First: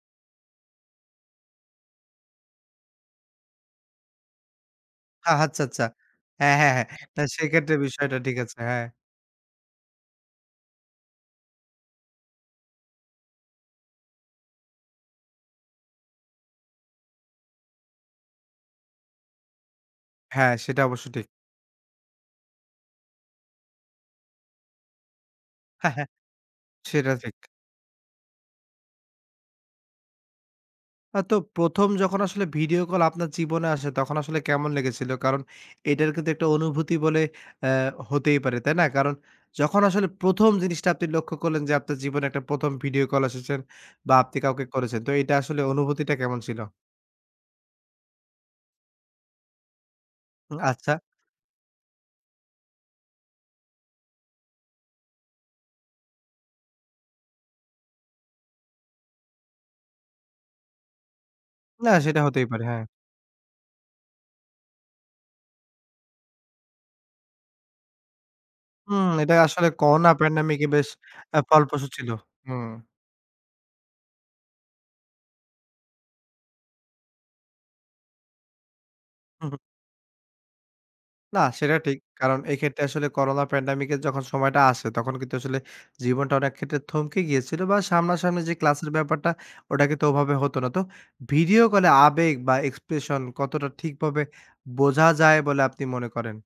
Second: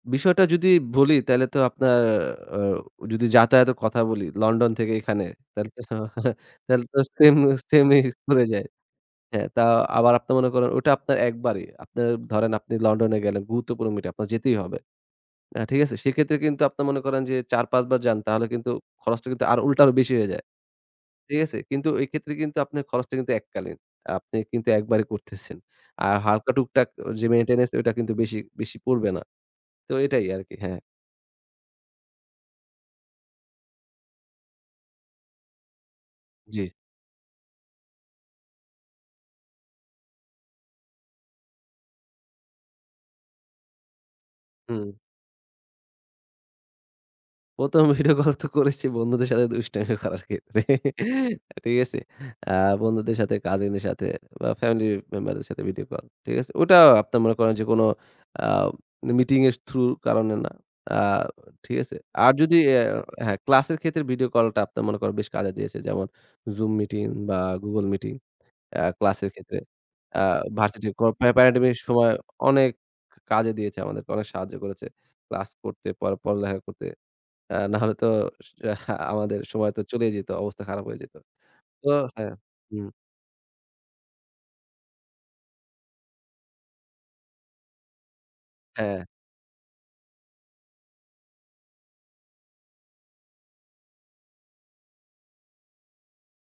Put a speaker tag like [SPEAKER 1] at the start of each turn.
[SPEAKER 1] বিষয়টা যদি বলি, তাহলে তো আপনার অ যদি যাতায়াতের কথা বলি, লন্ডন থেকে এখানে,
[SPEAKER 2] আ হাচ্ছা
[SPEAKER 1] তাহলে তো
[SPEAKER 2] আচ্ছা।
[SPEAKER 1] অ
[SPEAKER 2] হ্যাঁ, হ্যাঁ, হ্যাঁ।
[SPEAKER 1] তাহলে তো,
[SPEAKER 2] না,
[SPEAKER 1] সেইম,
[SPEAKER 2] সেক্ষেত্রে
[SPEAKER 1] সেইম ই
[SPEAKER 2] বিষয়টা ঠিক
[SPEAKER 1] পড়ে
[SPEAKER 2] আছে,
[SPEAKER 1] যায়।
[SPEAKER 2] হ্যাঁ।
[SPEAKER 1] হ্যাঁ, তা আবার আপনার মনে করেন, ওটা আপনার একবারই। আপনার ধরেন, আপনি লন্ডনে গেলেন, গুরুত্বপূর্ণ মিট আপ, আপনার যেতেই হবে। আ ঠিক আছে? সেক্ষেত্রে কিন্তু আপনার মনে করেন যে, ৪, ৫ বার যান, তাহলে কিন্তু খরচটা কিন্তু আর উল্টা আরো বেশি হয়ে যায়।
[SPEAKER 2] হ্যাঁ, সেটা অবশ্য ঠিক।
[SPEAKER 1] ঠিক আছে? কিন্তু এইক্ষেত্রে কিন্তু আপনার খরচটা কিন্তু এককালীন। আ আপনি কিন্তু একবারে করতেছেন।
[SPEAKER 2] হ্যাঁ, হ্যাঁ।
[SPEAKER 1] আর হালকা টুকটাক আ
[SPEAKER 2] সেটা
[SPEAKER 1] যে
[SPEAKER 2] ঠিক।
[SPEAKER 1] মেইনটেন্যান্স, ওটা কিন্তু বেশি বেশি পড়বে না। তো, এটাই আরকি। হ্যাঁ।
[SPEAKER 2] অ তো, ১ম যখন আসলে ভিডিও কল আপনার জীবনে আসে, তখন আসলে কেমন লেগেছিল? কারণ, এটার কিন্তু একটা
[SPEAKER 1] জ্বী।
[SPEAKER 2] অনুভূতি বলে অ্যা হতেই পারে, তাই না? কারণ যখন আসলে ১ম জিনিসটা আপনি লক্ষ্য করলেন যে, আপনার জীবনে একটা ১ম ভিডিও কল এসেছে বা, আপনি কাউকে
[SPEAKER 1] হুম।
[SPEAKER 2] করেছেন। তো, এটা আসলে, অনুভূতিটা কেমন ছিল?
[SPEAKER 1] ১ম ভিডিও কল তো করেছি, বন্ধুদের সাথে দুষ্টামি করার
[SPEAKER 2] উ
[SPEAKER 1] ক্ষেত্রে।
[SPEAKER 2] আচ্ছা।
[SPEAKER 1] ঠিক আছে? আ বন্ধুদের সাথে, কাজিনের সাথে, বা ফ্যামিলি মেম্বারদের সাথে ভিডিও কল। ঠিক আছে? ওটা আপনার মনে করেন যে কোন আপ মিটিংয়ের থ্রুর কারণে না। আ ঠিক
[SPEAKER 2] না,
[SPEAKER 1] আছে?
[SPEAKER 2] সেটা
[SPEAKER 1] আর
[SPEAKER 2] হতেই
[SPEAKER 1] যদি
[SPEAKER 2] পারে,
[SPEAKER 1] এ
[SPEAKER 2] হ্যাঁ।
[SPEAKER 1] হ্যা ক্লাসের ক্ষেত্রে ভিডিও কলটা, আপনার মনে করেন, বেশ কাজে দিয়েছে। যেমন: Zoom মিটিং বা, Google মিটিং আ
[SPEAKER 2] উম
[SPEAKER 1] ক্লাসের
[SPEAKER 2] এটা
[SPEAKER 1] ক্ষেত্রে,
[SPEAKER 2] আসলে করোনা
[SPEAKER 1] আ
[SPEAKER 2] প্যান্ডেমিকে বেশ
[SPEAKER 1] ভার্সিটির কো প্যা প্যা
[SPEAKER 2] আ
[SPEAKER 1] প্যান্ডেমিকের
[SPEAKER 2] ফলপ্রসু ছিল।
[SPEAKER 1] সময়
[SPEAKER 2] হুম।
[SPEAKER 1] অনেক কা কাজে দিয়েছে, আমাদেরকে অনেক সাহায্য করেছে। ক্লাস পড়তে, পড় পড়ালেখা করতে। নাহলে তো সা আমাদের
[SPEAKER 2] হু, হু।
[SPEAKER 1] সময় তো চলেই যেত, অবস্থা খারাপ হয়ে যেত।
[SPEAKER 2] না, সেটা
[SPEAKER 1] তো
[SPEAKER 2] ঠিক।
[SPEAKER 1] হ্যা,
[SPEAKER 2] কারণ এক্ষেত্রে
[SPEAKER 1] হুম।
[SPEAKER 2] আসলে করোনা প্যান্ডেমিকের যখন সময়টা আসে, তখন কিন্তু আসলে, জীবনটা অনেক ক্ষেত্রে থমকে গিয়েছিল, বা সামনাসামনি যে ক্লাসের
[SPEAKER 1] হ্যাঁ।
[SPEAKER 2] ব্যাপারটা, ওটা কিন্তু ওভাবে হতো না। তো, ভিডিও কলে আবেগ বা এক্সপ্রেশন, কতটা ঠিকভাবে বোঝা যায় বলে আপনি মনে করেন?